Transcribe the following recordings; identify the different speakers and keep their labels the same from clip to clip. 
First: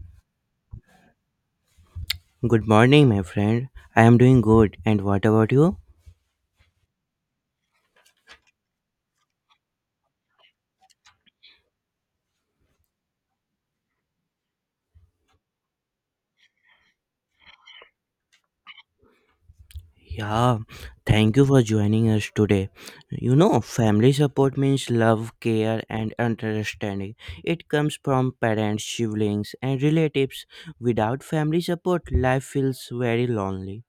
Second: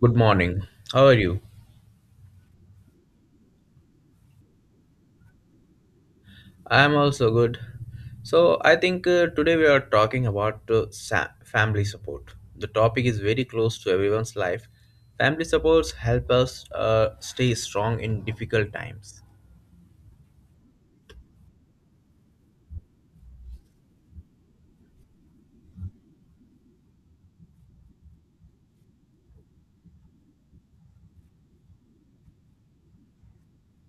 Speaker 1: Good morning. How are you?
Speaker 2: Good morning, my friend. I am doing good. And what about you?
Speaker 1: I am also good. So, I think today we are talking about sa- family support. The topic is very close to everyone's life. Family supports help us stay strong in difficult times.
Speaker 2: Yeah, thank you for joining us today. You know, family support means love, care, and understanding. It comes from parents, siblings, and relatives. Without family support, life feels very lonely.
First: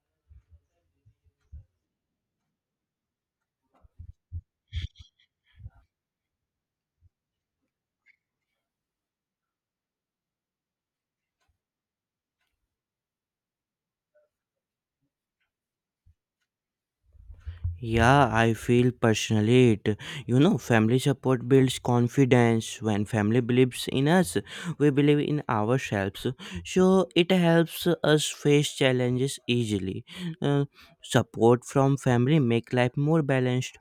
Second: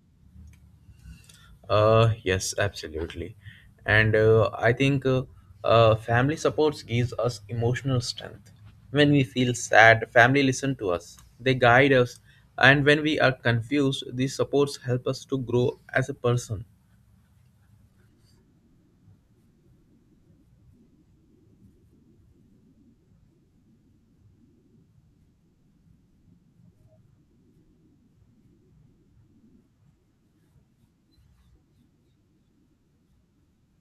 Speaker 1: Yes, absolutely. And I think family supports gives us emotional strength. When we feel sad, family listen to us. They guide us, and when we are confused, these supports help us to grow as a person.
Speaker 2: Yeah, I feel personally it. You know, family support builds confidence. When family believes in us, we believe in ourselves. So it helps us face challenges easily. Uh, Support from family make life more balanced.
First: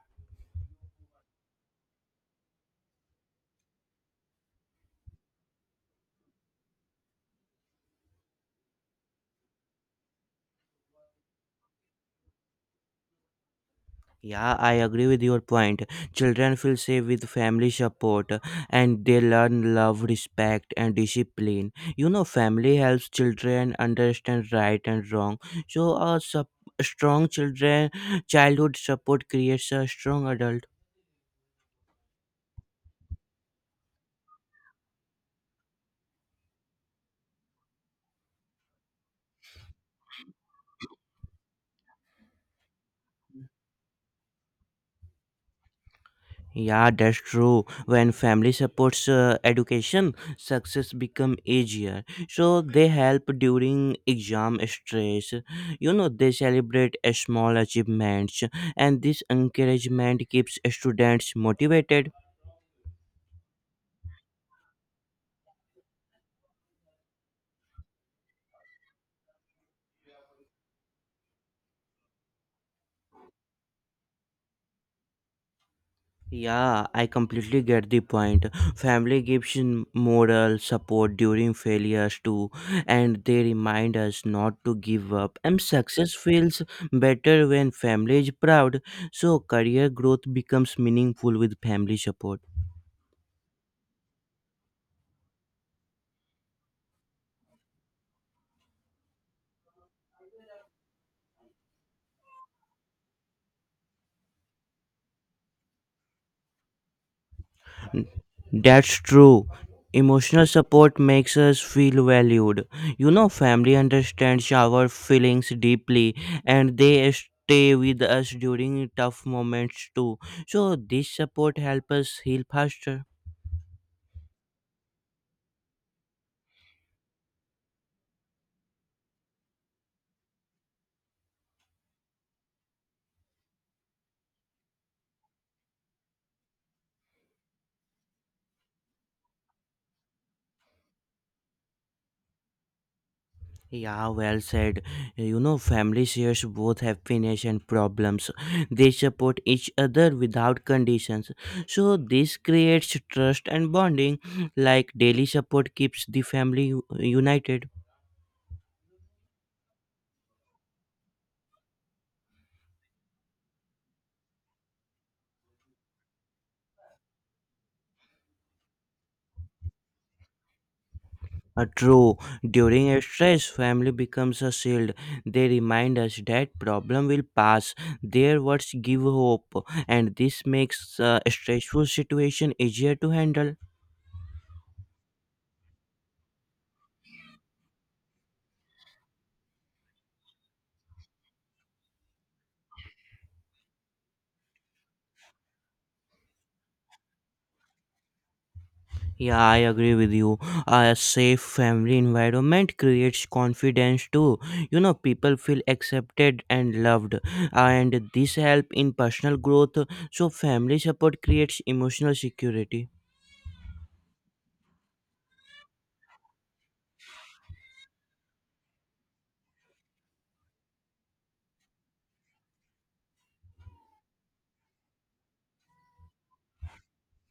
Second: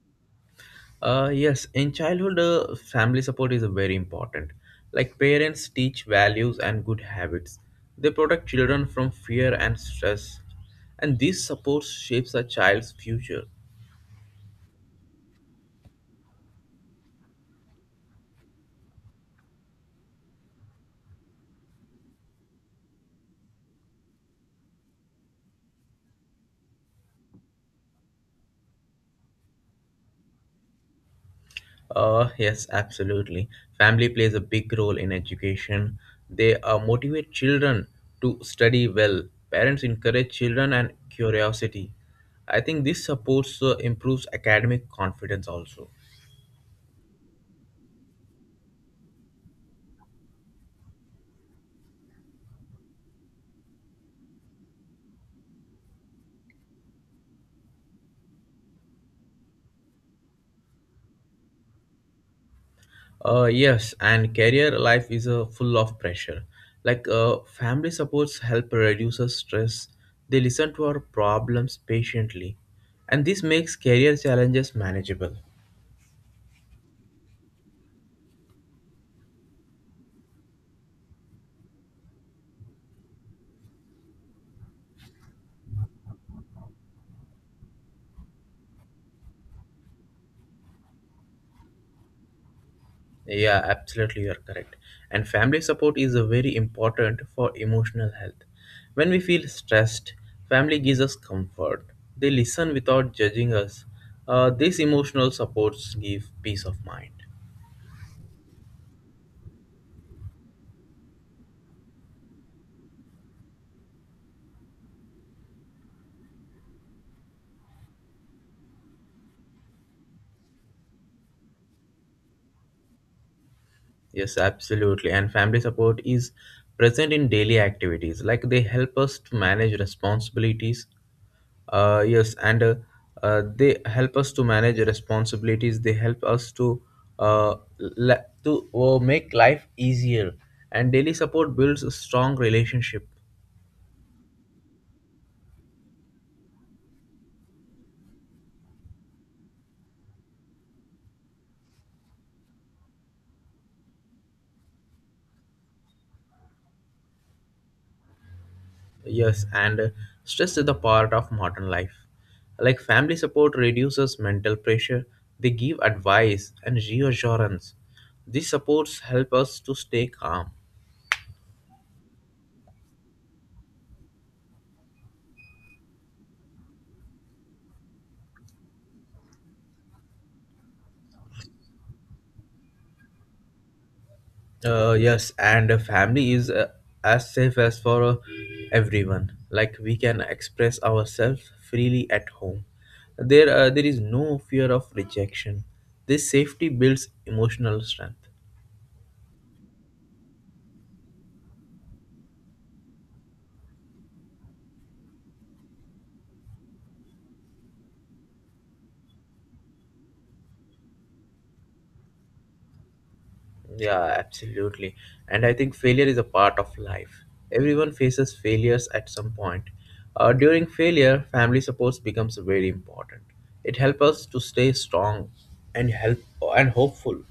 Speaker 1: Yes, in childhood, family support is very important. Like parents teach values and good habits. They protect children from fear and stress. And this support shapes a child's future.
Speaker 2: Yeah, I agree with your point. Children feel safe with family support and they learn love, respect, and discipline. You know, family helps children understand right and wrong. So, strong children childhood support creates a strong adult.
Speaker 1: Yes, absolutely. Family plays a big role in education. They motivate children to study well. Parents encourage children and curiosity. I think this supports improves academic confidence also.
Speaker 2: Yeah, that's true. When family supports education, success become easier. So they help during exam stress. You know, they celebrate a small achievements and this encouragement keeps students motivated.
Speaker 1: Yes, and career life is full of pressure. Like family supports help reduce our stress. They listen to our problems patiently, and this makes career challenges manageable.
Speaker 2: Yeah, I completely get the point. Family gives in moral support during failures too, and they remind us not to give up. And success feels better when family is proud, so career growth becomes meaningful with family support.
Speaker 1: Yeah, absolutely, you are correct. And family support is very important for emotional health. When we feel stressed, family gives us comfort. They listen without judging us. This emotional supports give peace of mind.
Speaker 2: That's true. Emotional support makes us feel valued. You know, family understands our feelings deeply and they stay with us during tough moments too. So, this support helps us heal faster.
Speaker 1: Yes, absolutely. And family support is present in daily activities, like they help us to manage responsibilities. Yes, and They help us to manage responsibilities. They help us to make life easier. And daily support builds a strong relationship.
Speaker 2: Yeah, well said. You know, family shares both happiness and problems. They support each other without conditions. So, this creates trust and bonding, like daily support keeps the family united.
Speaker 1: Yes, and stress is the part of modern life. Like family support reduces mental pressure, they give advice and reassurance. These supports help us to stay calm.
Speaker 2: True. During a stress, family becomes a shield. They remind us that problem will pass. Their words give hope, and this makes a stressful situation easier to handle.
Speaker 1: Yes, and a family is as safe as for everyone. Like we can express ourselves freely at home. There is no fear of rejection. This safety builds emotional strength.
Speaker 2: Yeah, I agree with you. A safe family environment creates confidence too. You know, people feel accepted and loved, and this help in personal growth. So, family support creates emotional security.
Speaker 1: Yeah, absolutely. And I think failure is a part of life. Everyone faces failures at some point. During failure, family support becomes very important. It helps us to stay strong and help and hopeful.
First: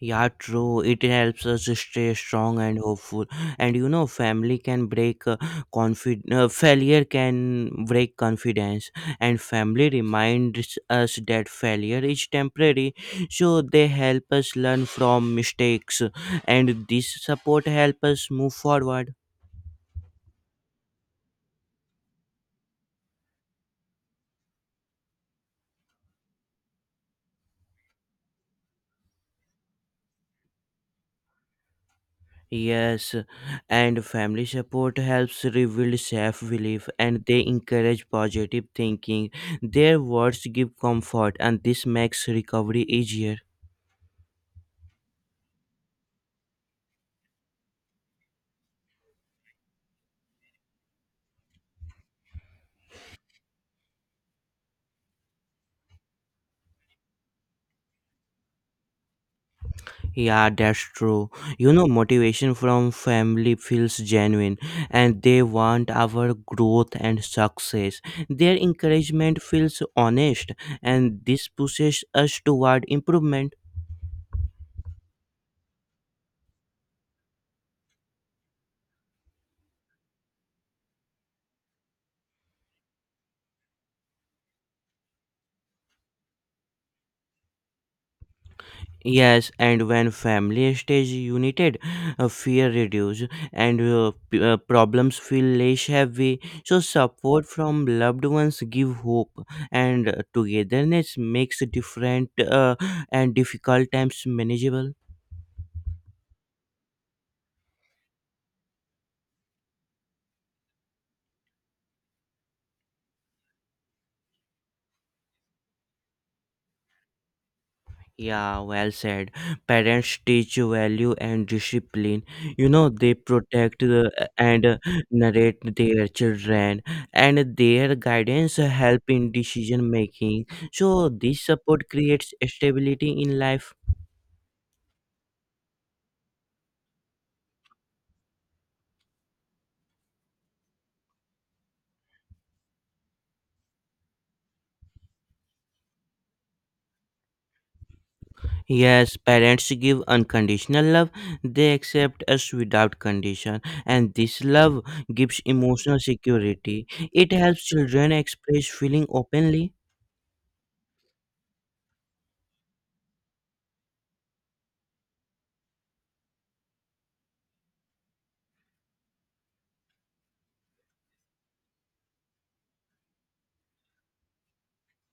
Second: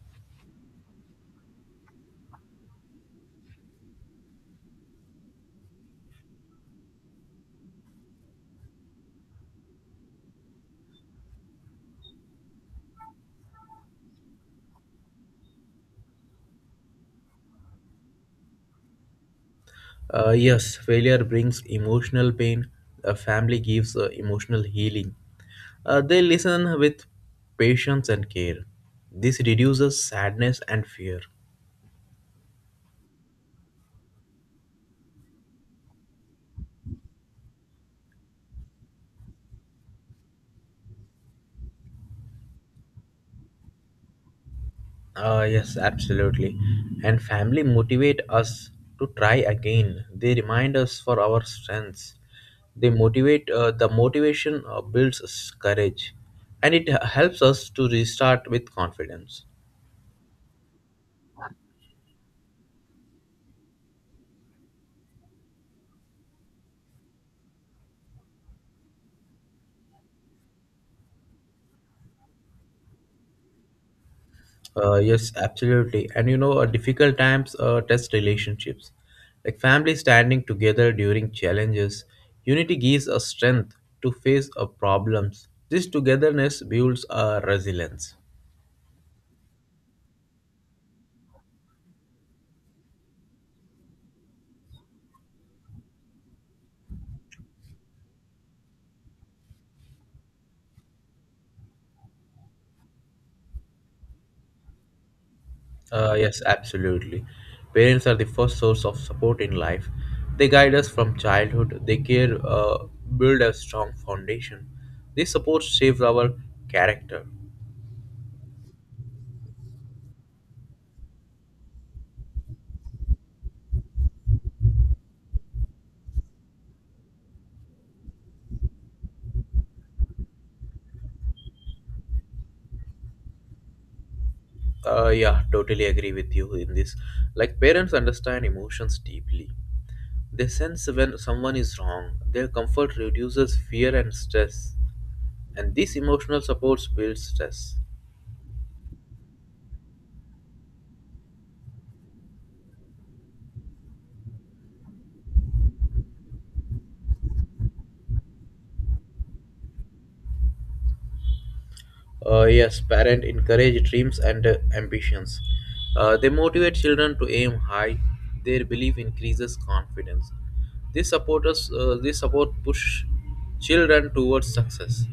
Speaker 2: Yeah, true. It helps us stay strong and hopeful. And you know, family can break confid. Failure can break confidence, and family reminds us that failure is temporary. So they help us learn from mistakes, and this support help us move forward.
Speaker 1: Yes, failure brings emotional pain. A family gives emotional healing. They listen with patience and care. This reduces sadness and fear.
Speaker 2: Yes, and family support helps rebuild self belief and they encourage positive thinking. Their words give comfort and this makes recovery easier.
Speaker 1: Yes, absolutely. And family motivate us to try again. They remind us for our strengths. They motivate. The motivation builds us courage, and helps us to restart with confidence.
Speaker 2: Yeah, that's true. You know, motivation from family feels genuine and they want our growth and success. Their encouragement feels honest and this pushes us toward improvement.
Speaker 1: Yes, absolutely. And you know, difficult times test relationships. Like family standing together during challenges, unity gives us strength to face problems. This togetherness builds our resilience.
Speaker 2: Yes, and when family stays united, fear reduces and problems feel less heavy. So support from loved ones give hope, and togetherness makes different and difficult times manageable.
Speaker 1: Yes, absolutely. Parents are the first source of support in life. They guide us from childhood. They care, build a strong foundation. This support shapes our character.
Speaker 2: Yeah, well said. Parents teach value and discipline. You know, they protect the, and narrate their children, and their guidance help in decision making. So, this support creates stability in life.
Speaker 1: Yeah, totally agree with you in this. Like parents understand emotions deeply. They sense when someone is wrong. Their comfort reduces fear and stress. And this emotional support builds stress.
Speaker 2: Yes, parents give unconditional love. They accept us without condition, and this love gives emotional security. It helps children express feeling openly.
Speaker 1: Yes, parents encourage dreams and ambitions. They motivate children to aim high. Their belief increases confidence. This support push children towards success.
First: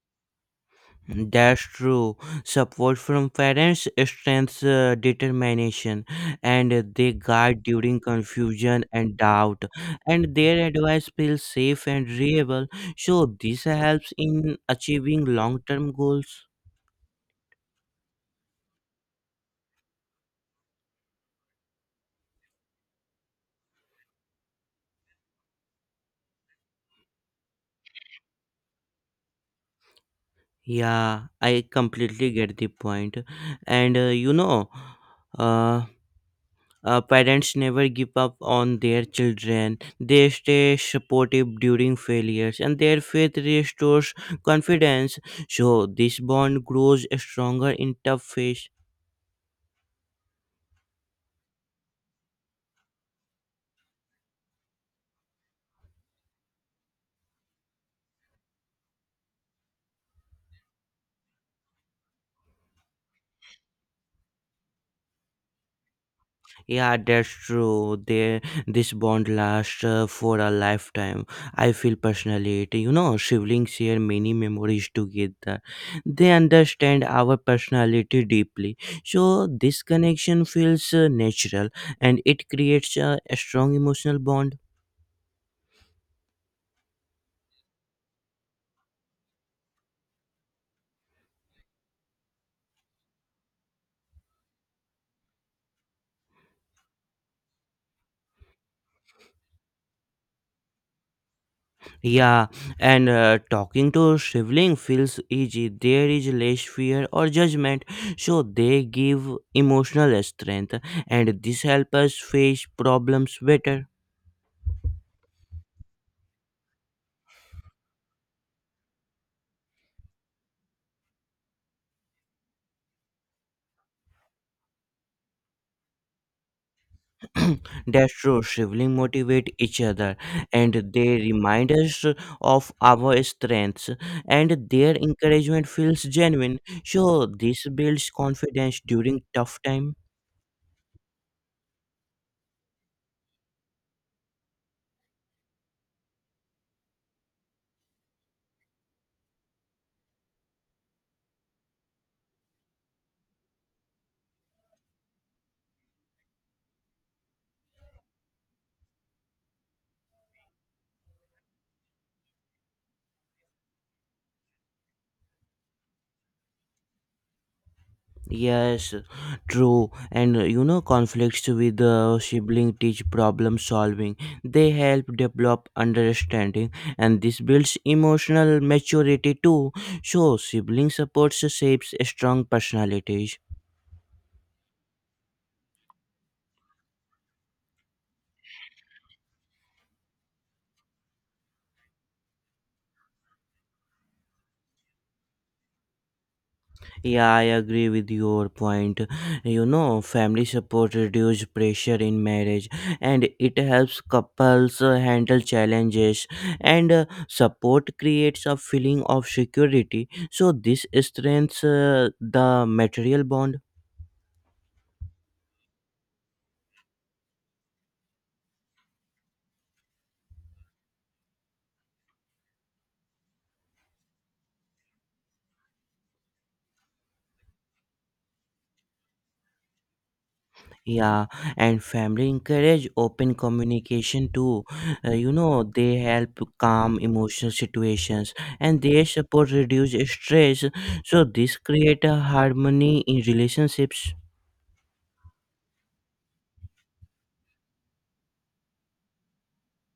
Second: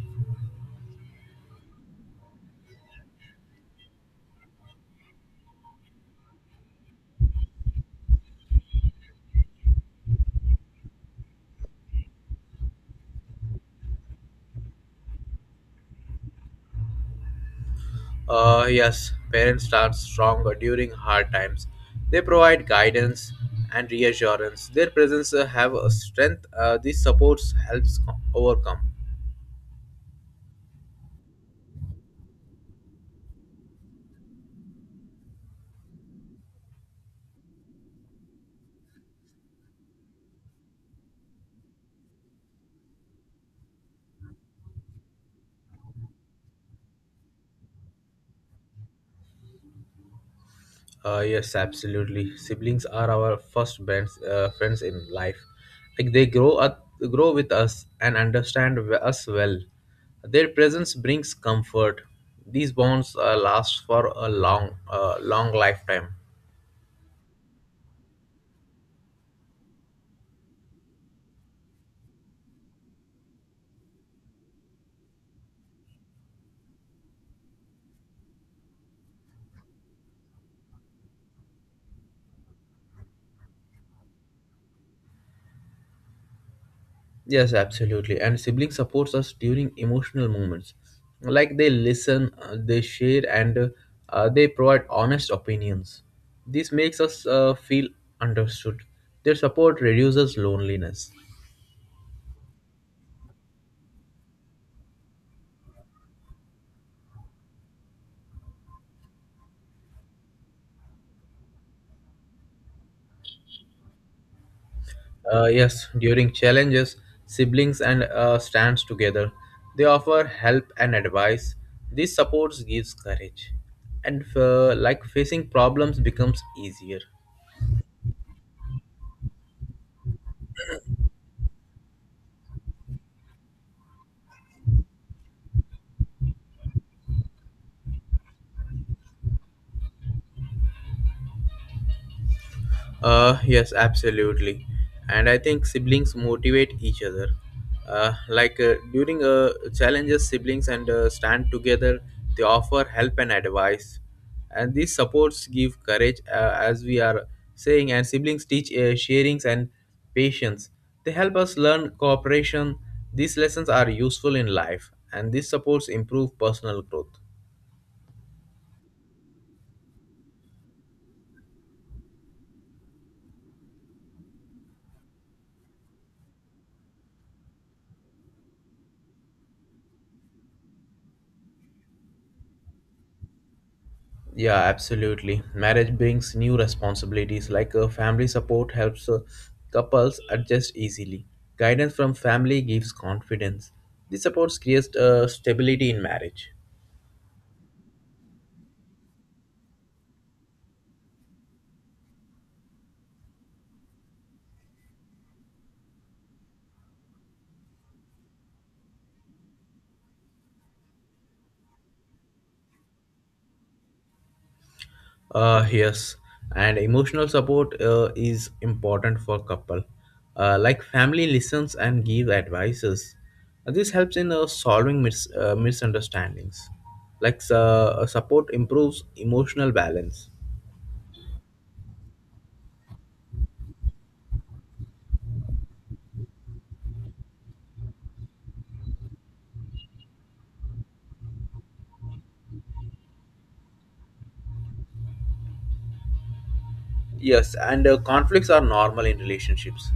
Speaker 2: That's true. Support from parents strengthens determination and they guide during confusion and doubt, and their advice feels safe and reliable. So, this helps in achieving long term goals.
Speaker 1: Yes, parents start stronger during hard times. They provide guidance and reassurance. Their presence have a strength. This supports helps co- overcome.
Speaker 2: Yeah, I completely get the point. And you know, uh, parents never give up on their children. They stay supportive during failures and their faith restores confidence, so this bond grows stronger in tough phase.
Speaker 1: Yes, absolutely. Siblings are our first friends in life. Like they grow with us and understand us well. Their presence brings comfort. These bonds last for a long lifetime.
Speaker 2: Yeah, that's true. They This bond lasts for a lifetime. I feel personally it. You know, siblings share many memories together. They understand our personality deeply, so this connection feels natural and it creates a strong emotional bond.
Speaker 1: Yes, absolutely. And sibling supports us during emotional moments. Like they listen, they share, and they provide honest opinions. This makes us feel understood. Their support reduces loneliness.
Speaker 2: Yeah, and talking to sibling feels easy. There is less fear or judgment, so they give emotional strength, and this helps us face problems better.
Speaker 1: Yes, during challenges, siblings and stands together. They offer help and advice. This support gives courage, and like facing problems becomes easier.
Speaker 2: That's true. Siblings motivate each other and they remind us of our strengths, and their encouragement feels genuine. So, this builds confidence during tough time.
Speaker 1: Yes, absolutely. And I think siblings motivate each other. Like during challenges, siblings and stand together. They offer help and advice, and these supports give courage, as we are saying. And siblings teach sharings and patience. They help us learn cooperation. These lessons are useful in life, and these supports improve personal growth.
Speaker 2: Yes, true. And you know, conflicts with the sibling teach problem solving. They help develop understanding, and this builds emotional maturity too. So, sibling supports shapes strong personalities.
Speaker 1: Yeah, absolutely. Marriage brings new responsibilities like family support helps couples adjust easily. Guidance from family gives confidence. This support creates stability in marriage.
Speaker 2: Yeah, I agree with your point. You know, family support reduces pressure in marriage and it helps couples handle challenges and support creates a feeling of security. So this strengthens the material bond.
Speaker 1: Yes, and emotional support is important for couple. Like family listens and give advices. This helps in solving misunderstandings. Like support improves emotional balance.
Speaker 2: Yeah, and family encourage open communication too. You know, they help calm emotional situations and their support reduce stress. So this create a harmony in relationships.
Speaker 1: Yes, and conflicts are normal in relationships.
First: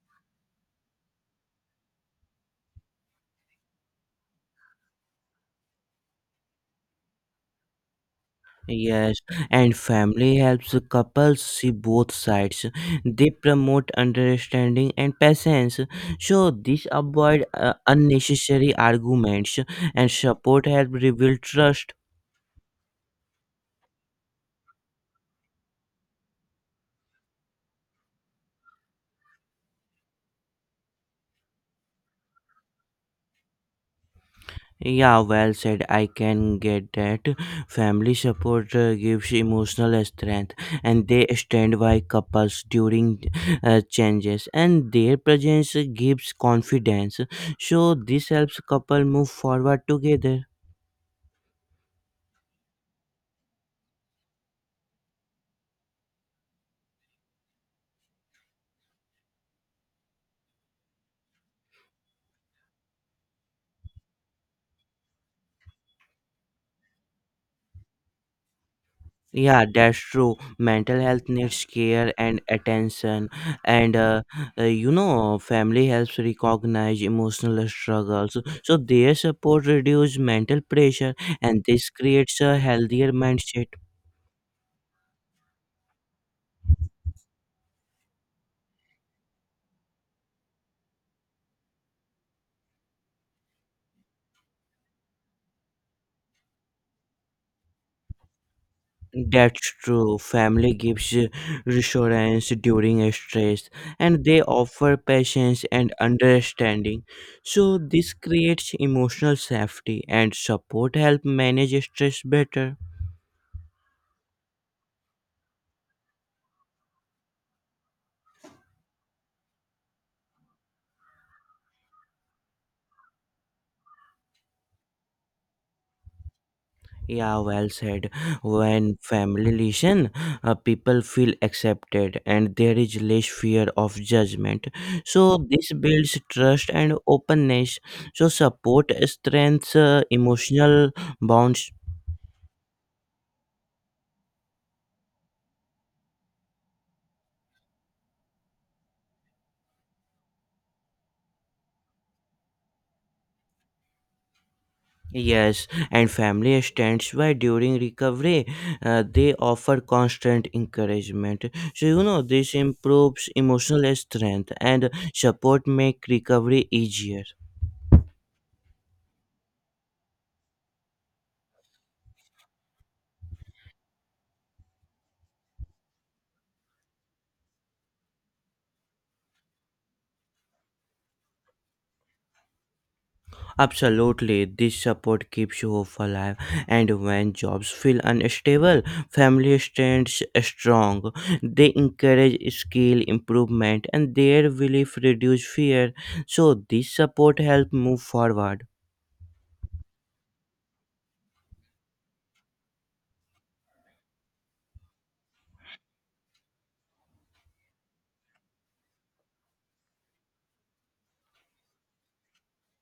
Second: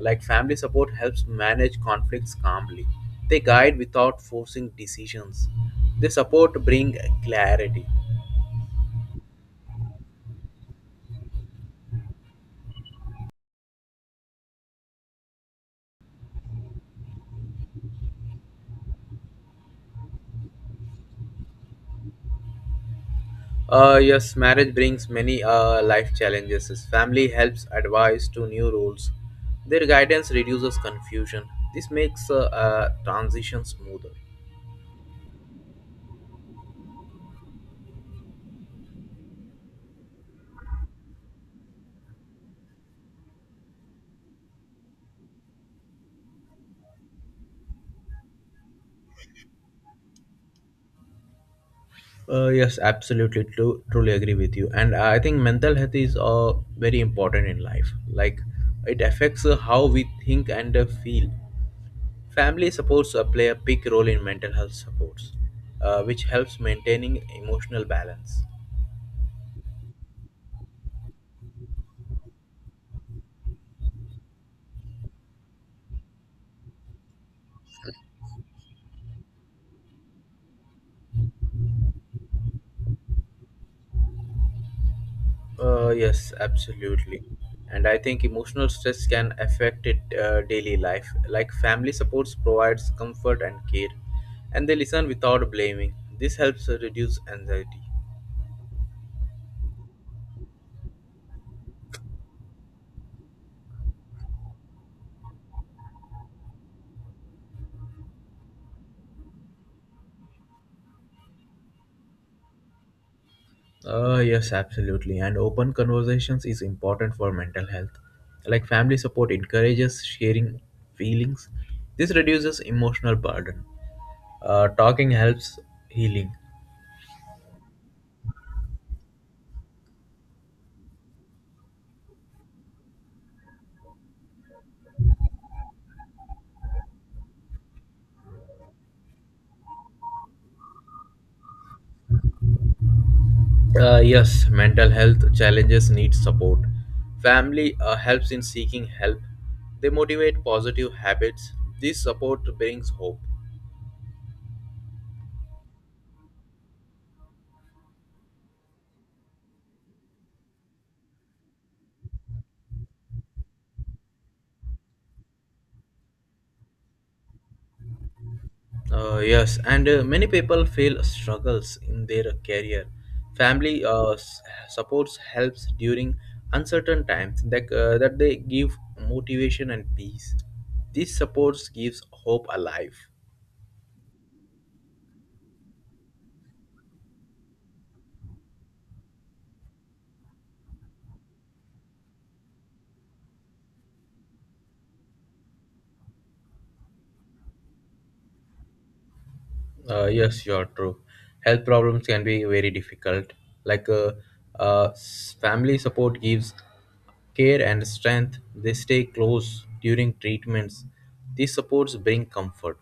Speaker 1: Like family support helps manage conflicts calmly. They guide without forcing decisions. They support bring clarity.
Speaker 2: Yes, and family helps the couples see both sides. They promote understanding and patience. So this avoid unnecessary arguments and support help rebuild trust.
Speaker 1: Yes, marriage brings many life challenges. Family helps advise to new roles. Their guidance reduces confusion. This makes transition smoother.
Speaker 2: Yeah, well said. I can get that. Family support gives emotional strength and they stand by couples during changes and their presence gives confidence. So this helps couple move forward together.
Speaker 1: Yes, absolutely. Truly agree with you. And I think mental health is very important in life. Like, it affects how we think and feel. Family supports play a big role in mental health supports, which helps maintaining emotional balance.
Speaker 2: Yeah, that's true. Mental health needs care and attention, and you know, family helps recognize emotional struggles. So their support reduces mental pressure, and this creates a healthier mindset.
Speaker 1: Yes, absolutely. And I think emotional stress can affect it daily life. Like family supports provides comfort and care, and they listen without blaming. This helps reduce anxiety.
Speaker 2: That's true. Family gives reassurance during stress, and they offer patience and understanding. So this creates emotional safety, and support help manage stress better.
Speaker 1: Yes, absolutely. And open conversations is important for mental health. Like family support encourages sharing feelings. This reduces emotional burden. Talking helps healing.
Speaker 2: Yeah, well said. When family listen, people feel accepted and there is less fear of judgment. So, this builds trust and openness. So, support strengthens emotional bonds.
Speaker 1: Yes, mental health challenges need support. Family helps in seeking help. They motivate positive habits. This support brings hope.
Speaker 2: Yes, and family stands by during recovery. They offer constant encouragement. So, you know, this improves emotional strength and support make recovery easier.
Speaker 1: Yes, and many people feel struggles in their career. Family supports helps during uncertain times that they give motivation and peace. These supports gives hope alive.
Speaker 2: Absolutely, this support keeps you hope alive, and when jobs feel unstable, family stands strong. They encourage skill improvement, and their belief reduce fear. So this support help move forward.
Speaker 1: Yes, you're true. Health problems can be very difficult. Like family support gives care and strength. They stay close during treatments. These supports bring comfort.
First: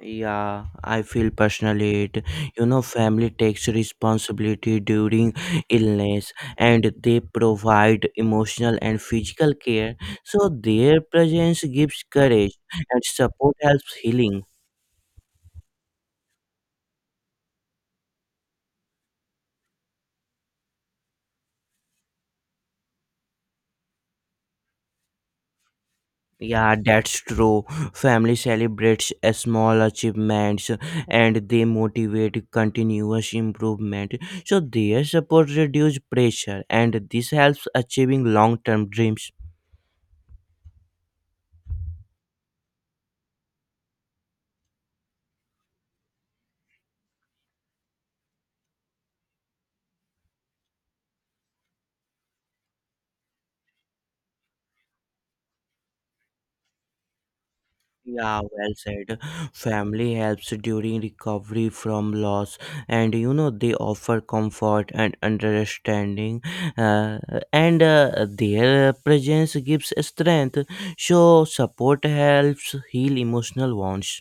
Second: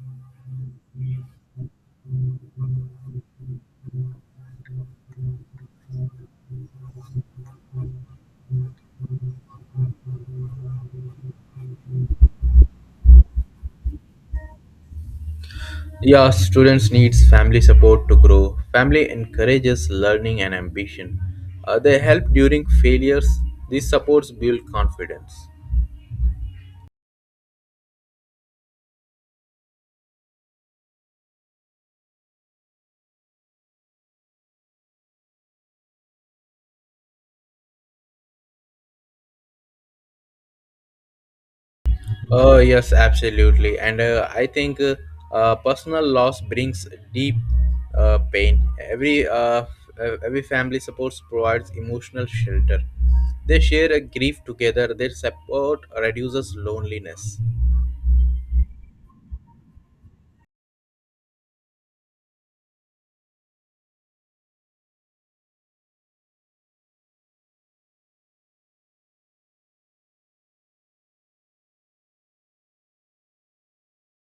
Speaker 2: Yeah, I feel personally it. You know, family takes responsibility during illness, and they provide emotional and physical care. So their presence gives courage, and support helps healing.
Speaker 1: Yeah, students needs family support to grow. Family encourages learning and ambition. They help during failures. These supports build confidence.
Speaker 2: Yeah, that's true. Family celebrates a small achievements and they motivate continuous improvement. So their support reduce pressure and this helps achieving long-term dreams.
Speaker 1: Oh yes, absolutely. And I think personal loss brings deep pain. Every every family supports provides emotional shelter. They share a grief together. Their support reduces loneliness.
Speaker 2: Yeah, well said. Family helps during recovery from loss, and you know they offer comfort and understanding, uh, and their presence gives strength. So support helps heal emotional wounds.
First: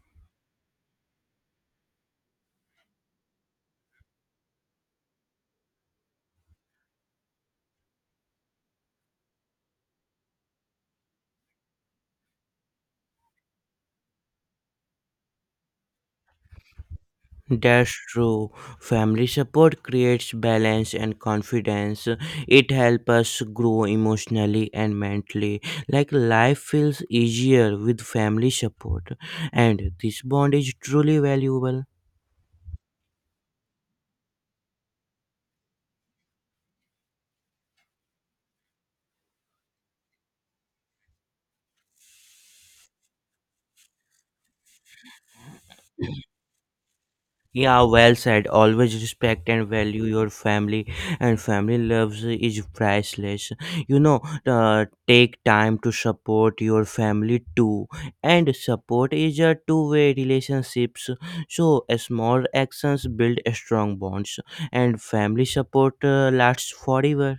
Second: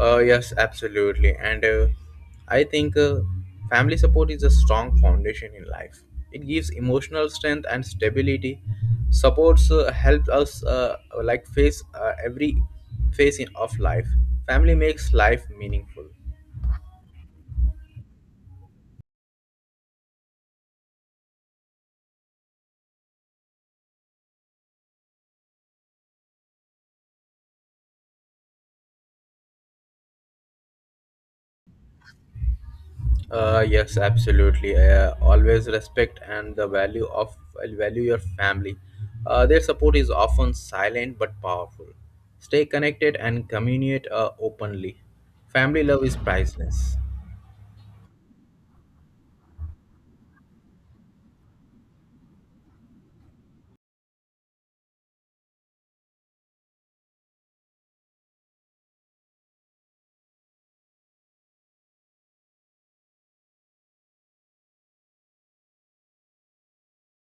Speaker 1: Yes, absolutely. And I think family support is a strong foundation in life. It gives emotional strength and stability. Supports helps us like face every phase of life. Family makes life meaningful.
Speaker 2: That's true. Family support creates balance and confidence. It helps us grow emotionally and mentally. Like life feels easier with family support, and this bond is truly valuable.
Speaker 1: Yes, absolutely. Always respect and the value of well, value your family. Their support is often silent but powerful. Stay connected and communicate openly. Family love is priceless.
Speaker 2: Yeah, well said. Always respect and value your family, and family loves is priceless. You know, take time to support your family too, and support is a two-way relationships. So, small actions build strong bonds, and family support lasts forever.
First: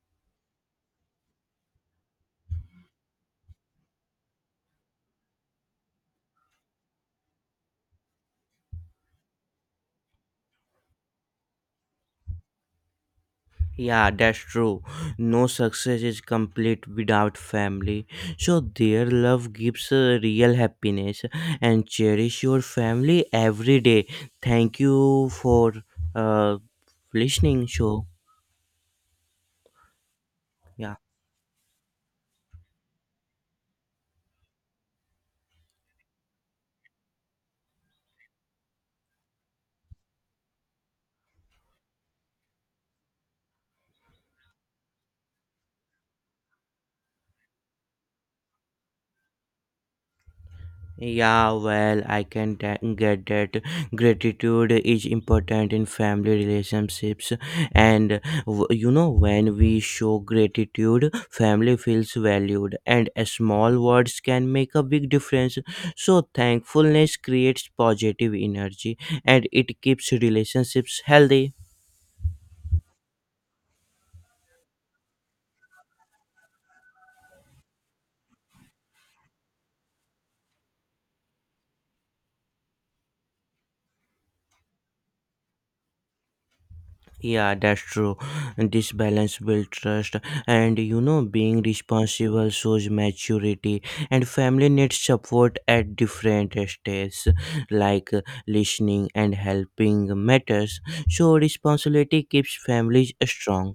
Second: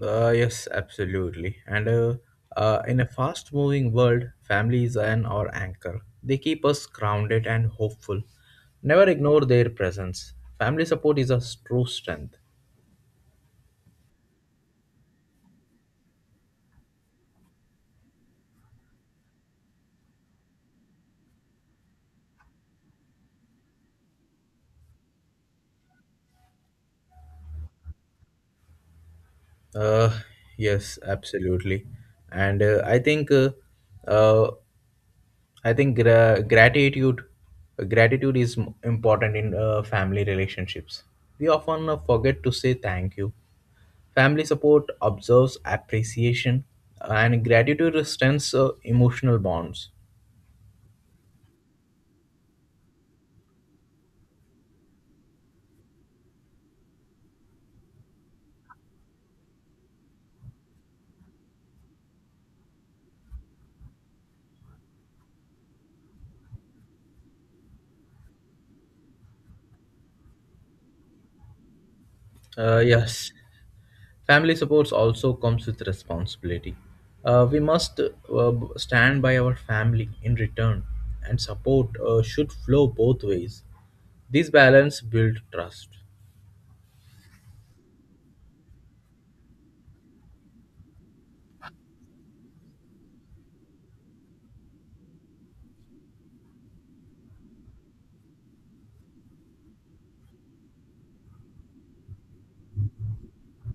Speaker 1: Yes, absolutely. And in a fast-moving world, family is an our anchor. They keep us grounded and hopeful. Never ignore their presence. Family support is a true strength.
Speaker 2: Yeah, that's true. No success is complete without family. So their love gives real happiness and cherish your family every day. Thank you for uh, listening. So,
Speaker 1: Uh,
Speaker 2: yeah.
Speaker 1: yes, absolutely. And uh, I think gra- gratitude gratitude is important in family relationships. We often forget to say thank you. Family support observes appreciation and gratitude strengthens emotional bonds.
Speaker 2: Yeah, well, get that gratitude is important in family relationships, and you know, when we show gratitude, family feels valued, and a small words can make a big difference. So, thankfulness creates positive energy and it keeps relationships healthy.
Speaker 1: Yes, family supports also comes with responsibility. We must stand by our family in return, and support should flow both ways. This balance builds trust.
Speaker 2: Yeah, that's true. This balance builds trust, and you know, being responsible shows maturity. And family needs support at different stages, like listening and helping matters. So, responsibility keeps families strong.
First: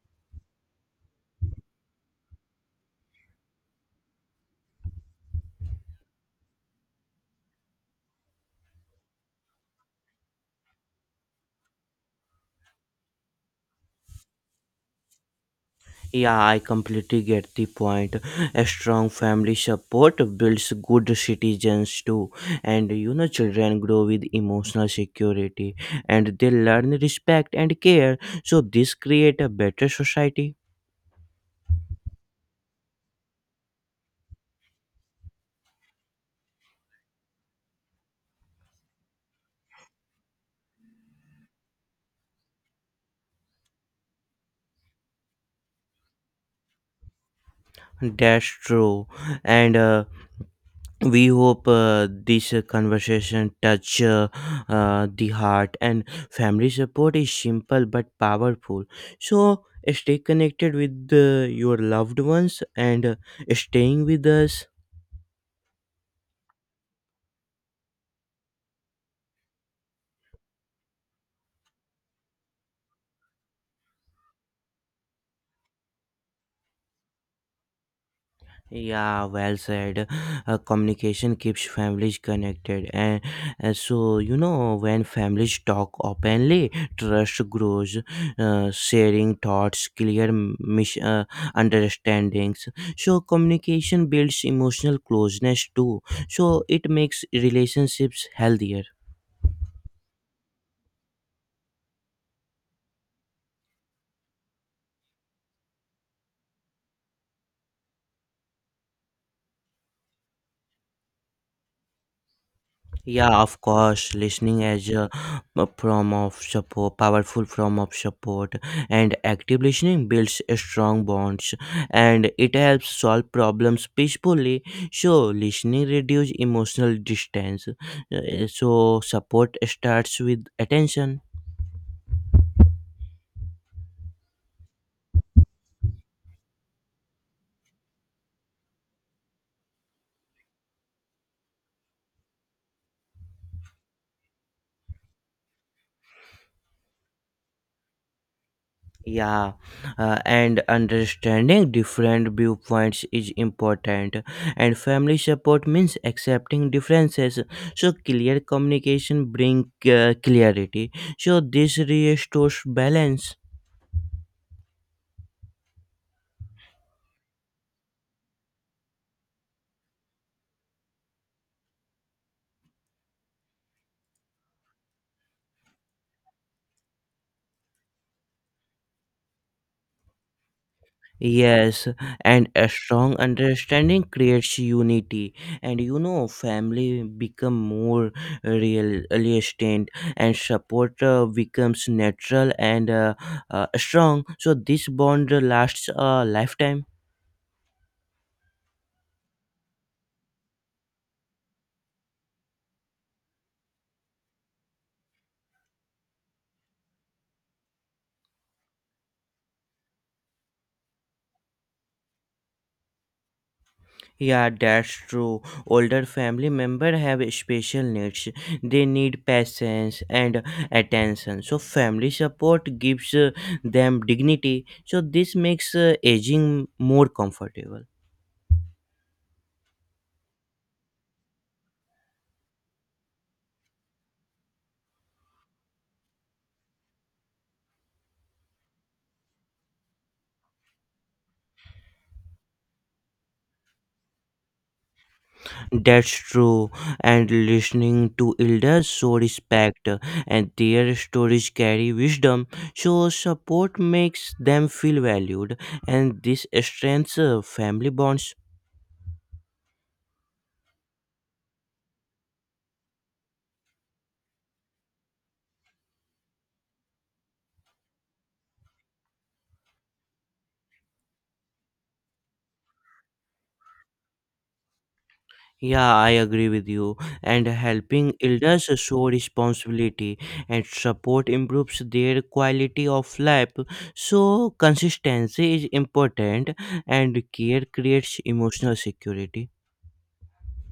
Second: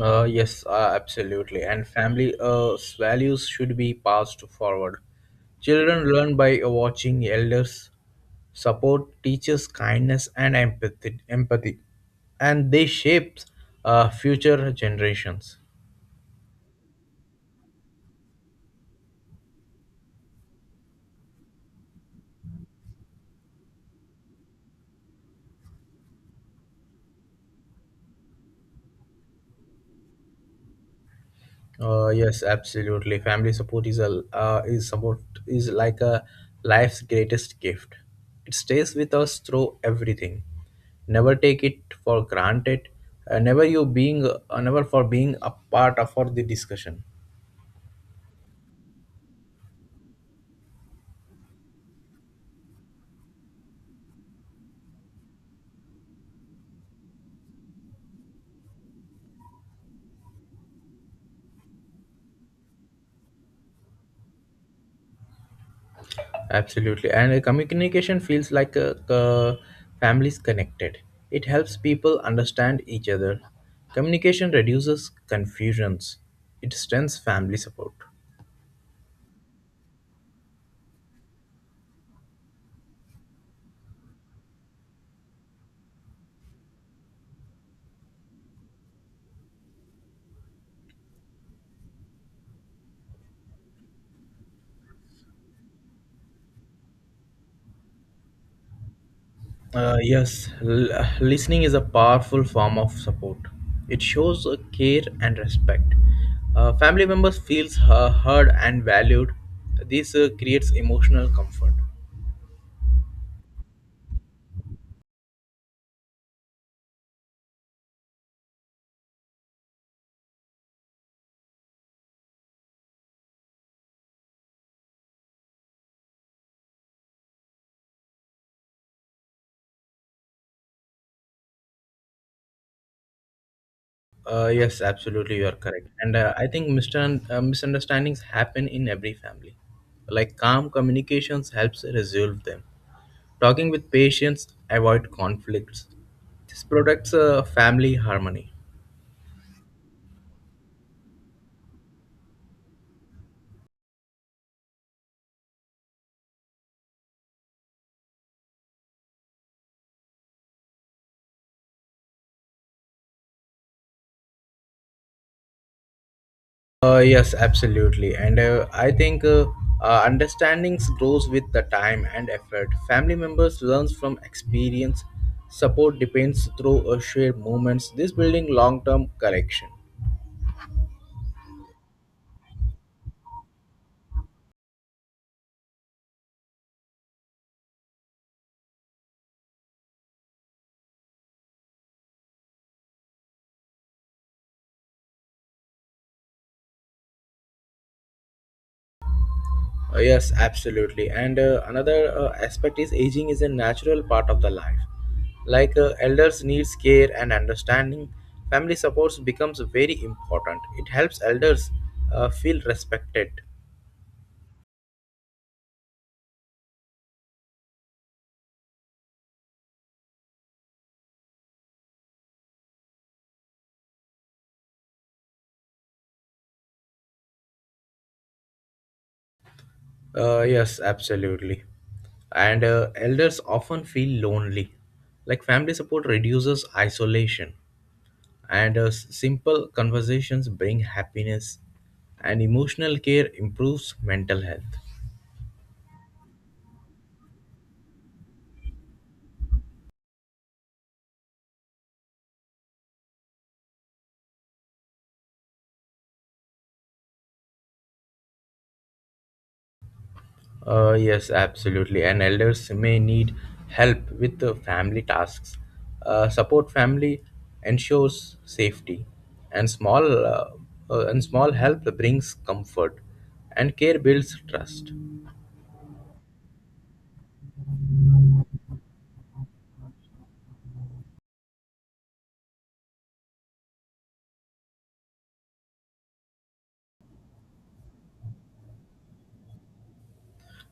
Speaker 1: Yes, absolutely. And family values should be passed forward. Children learn by watching elders. Support teaches kindness and empathy, and they shape future generations.
Speaker 2: Yeah, I completely get the point. A strong family support builds good citizens too, and you know, children grow with emotional security and they learn respect and care, so this create a better society.
Speaker 1: Yes, absolutely. Family support is like a life's greatest gift. It stays with us through everything. Never take it for granted. Never you being never for being a part of for the discussion.
Speaker 2: That's true, and we hope this conversation touch the heart and family support is simple but powerful, so stay connected with your loved ones and staying with us.
Speaker 1: Absolutely, and communication feels like a families connected. It helps people understand each other. Communication reduces confusions. It strengthens family support.
Speaker 2: Yeah, well said. Communication keeps families connected, and so you know when families talk openly, trust grows. Sharing thoughts, clear understandings. So communication builds emotional closeness too. So it makes relationships healthier.
Speaker 1: Uh, yes, l- Listening is a powerful form of support. It shows care and respect. Family members feels heard and valued. This creates emotional comfort.
Speaker 2: Yeah, of course, listening as a form of support, powerful form of support, and active listening builds a strong bonds, and it helps solve problems peacefully. So, listening reduces emotional distance. So, support starts with attention.
Speaker 1: Yes, absolutely, you are correct. And I think mister misunderstandings happen in every family. Like calm communications helps resolve them. Talking with patience avoid conflicts. This protects family harmony.
Speaker 2: Yeah, and understanding different viewpoints is important, and family support means accepting differences. So, clear communication bring clarity. So, this restores balance.
Speaker 1: Yes, absolutely. And I think understandings grows with the time and effort. Family members learns from experience. Support depends through shared moments. This building long-term correction.
Speaker 2: Yes, and a strong understanding creates unity, and you know, family become more real, realistic, and support becomes natural and strong. So this bond lasts a lifetime.
Speaker 1: Yes, absolutely. And another aspect is aging is a natural part of the life. Like elders needs care and understanding, family supports becomes very important. It helps elders feel respected.
Speaker 2: Yeah, that's true. Older family members have special needs. They need patience and attention. So family support gives them dignity. So this makes aging more comfortable.
Speaker 1: Yes, absolutely. And elders often feel lonely. Like family support reduces isolation, and simple conversations bring happiness, and emotional care improves mental health.
Speaker 2: That's true, and listening to elders show respect, and their stories carry wisdom, so support makes them feel valued, and this strengthens family bonds.
Speaker 1: Yes, absolutely. And elders may need help with the family tasks. Support family ensures safety, and small help brings comfort, and care builds trust.
Speaker 2: Yeah, I agree with you. And helping elders show responsibility and support improves their quality of life. So, consistency is important, and care creates emotional security.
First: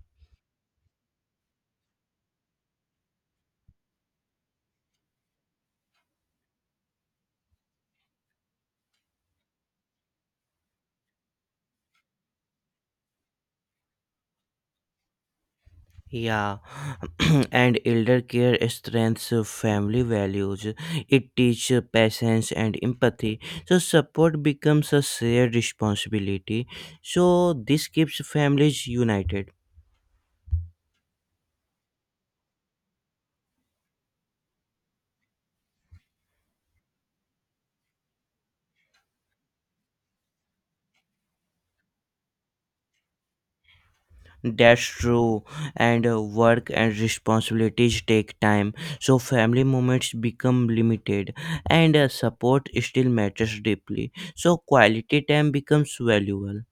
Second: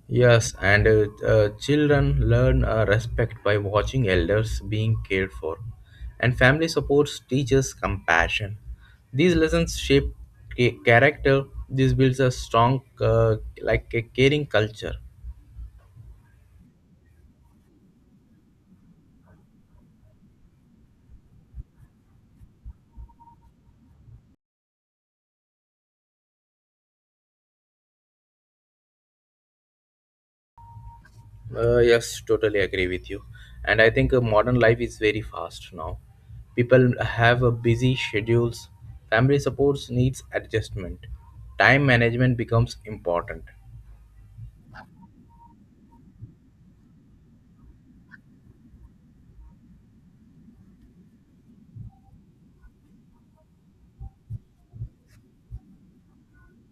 Speaker 1: Yes, and children learn respect by watching elders being cared for, and family supports teaches compassion. These lessons shape character. This builds a like a caring culture.
Speaker 2: Yeah, and elder care strengthens family values. It teaches patience and empathy. So support becomes a shared responsibility. So this keeps families united.
Speaker 1: Yes, totally agree with you. And I think modern life is very fast now. People have a busy schedules. Family supports needs adjustment. Time management becomes important.
Speaker 2: That's true. And work and responsibilities take time. So family moments become limited, and support still matters deeply. So quality time becomes valuable.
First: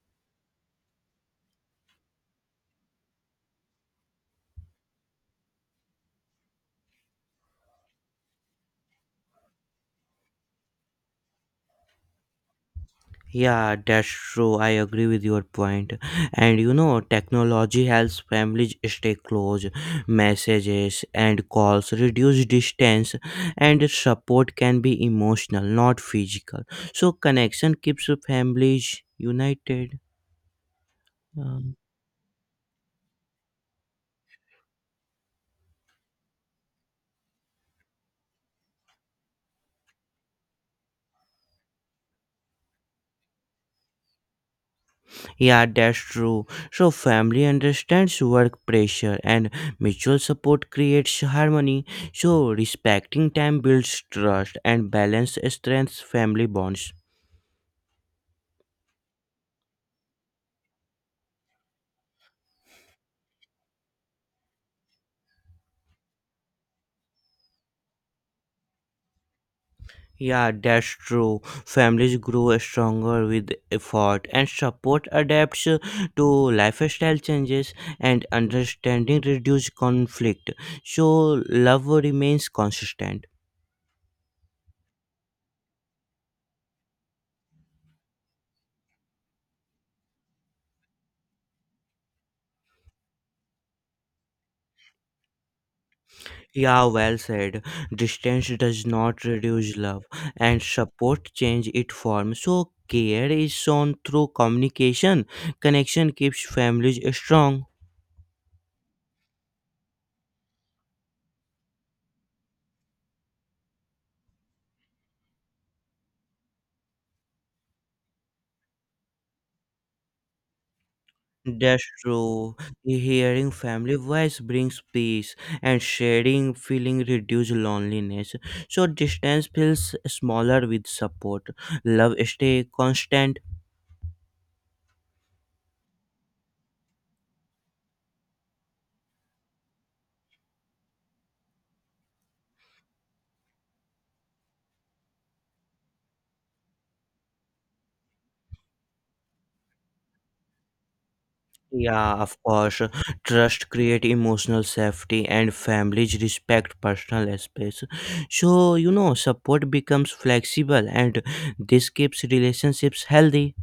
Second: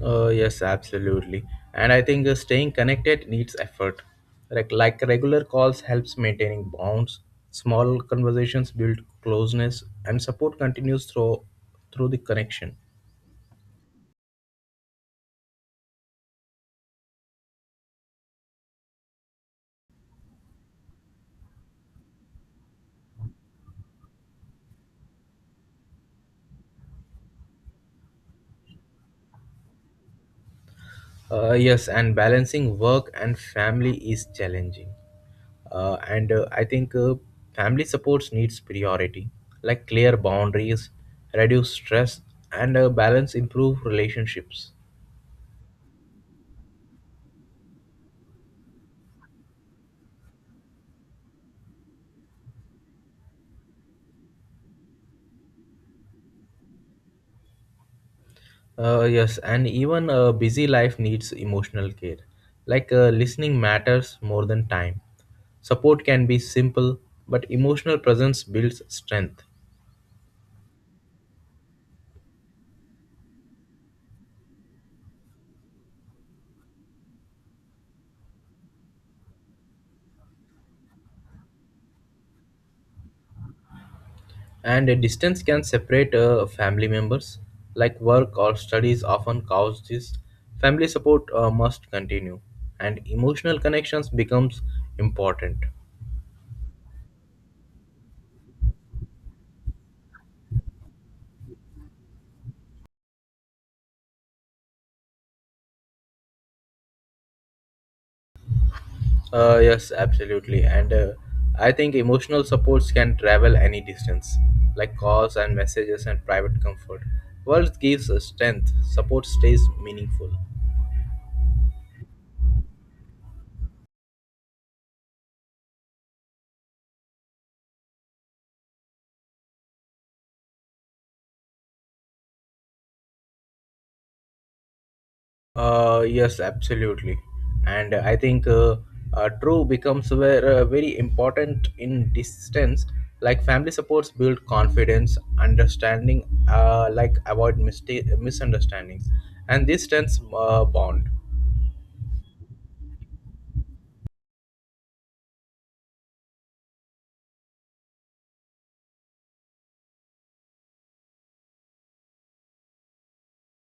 Speaker 1: Oh, yes, absolutely. And I think staying connected needs effort. Like regular calls helps maintaining bonds. Small conversations build closeness, and support continues through the connection.
Speaker 2: Yeah, that's true. I agree with your point. And you know, technology helps families stay close. Messages and calls reduce distance, and support can be emotional, not physical. So, connection keeps families united.
Speaker 1: Uh,
Speaker 2: Um,
Speaker 1: yes, and balancing work and family is challenging. And I think Family supports needs priority, like clear boundaries, reduce stress, and balance improve relationships.
Speaker 2: yeah, that's true. So, family understands work pressure, and mutual support creates harmony. So, respecting time builds trust, and balance strengthens family bonds.
Speaker 1: Yes, and even a busy life needs emotional care. Like listening matters more than time. Support can be simple, but emotional presence builds strength.
Speaker 2: Yeah, that's true. Families grow stronger with effort and support adapts to lifestyle changes and understanding reduce conflict. So love remains consistent.
Speaker 1: And a distance can separate family members. Like work or studies often cause this. Family support must continue, and emotional connections becomes important.
Speaker 2: Yeah, well said. Distance does not reduce love and support change its form. So care is shown through communication. Connection keeps families strong.
Speaker 1: Yes, absolutely. And I think emotional supports can travel any distance, like calls and messages and private comfort. Words gives us strength, support stays meaningful.
Speaker 2: That's true. Hearing family voice brings peace, and sharing feeling reduce loneliness. So distance feels smaller with support. Love stay constant.
Speaker 1: Yes, absolutely. And I think true becomes very important in distance. Like family supports build confidence, understanding, like avoid mistake, misunderstandings, and this strengthens bond.
Speaker 2: Yeah, of course. Trust create emotional safety, and families respect personal space. So you know, support becomes flexible, and this keeps relationships healthy.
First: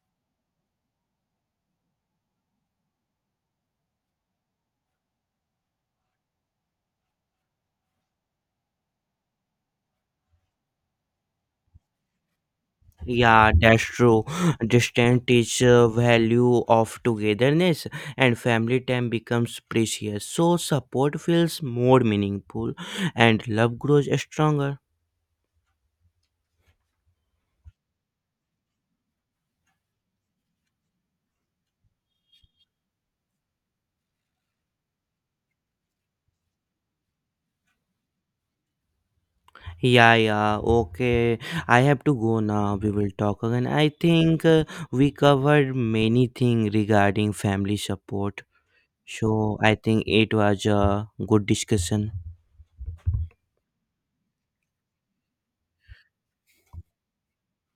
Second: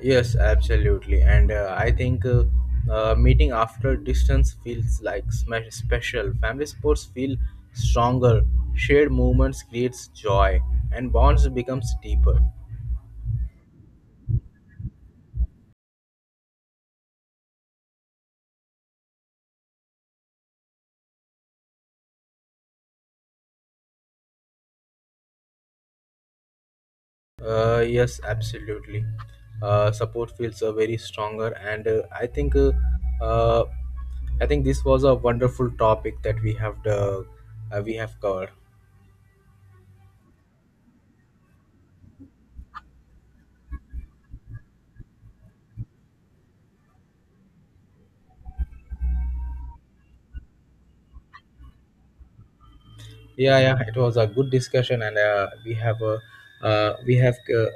Speaker 1: Yes, absolutely. And I think meeting after distance feels like smash special. Family sports feel stronger. Shared moments creates joy, and bonds becomes deeper.
Speaker 2: Yeah, that's true. Distance teach value of togetherness and family time becomes precious. So support feels more meaningful and love grows stronger.
Speaker 1: Yes, absolutely. Support feels very stronger, and uh, I think this was a wonderful topic that we have covered.
Speaker 2: Yeah, yeah, okay. I have to go now. We will talk again. I think we covered many things regarding family support. So I think it was a good discussion.
Speaker 1: Yeah, it was a good discussion and uh, we have uh,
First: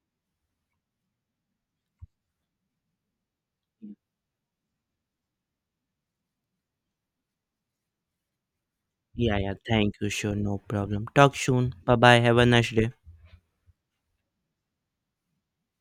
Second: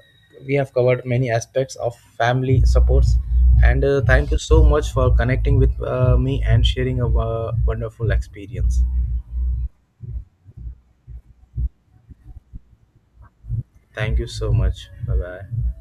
Speaker 1: we have covered many aspects of family supports and thank you so much for connecting with me and sharing a wonderful experience
Speaker 2: Yeah, yeah, thank you. Sure, no problem. Talk soon. Bye bye. Have a nice day.
Speaker 1: thank you so much bye bye.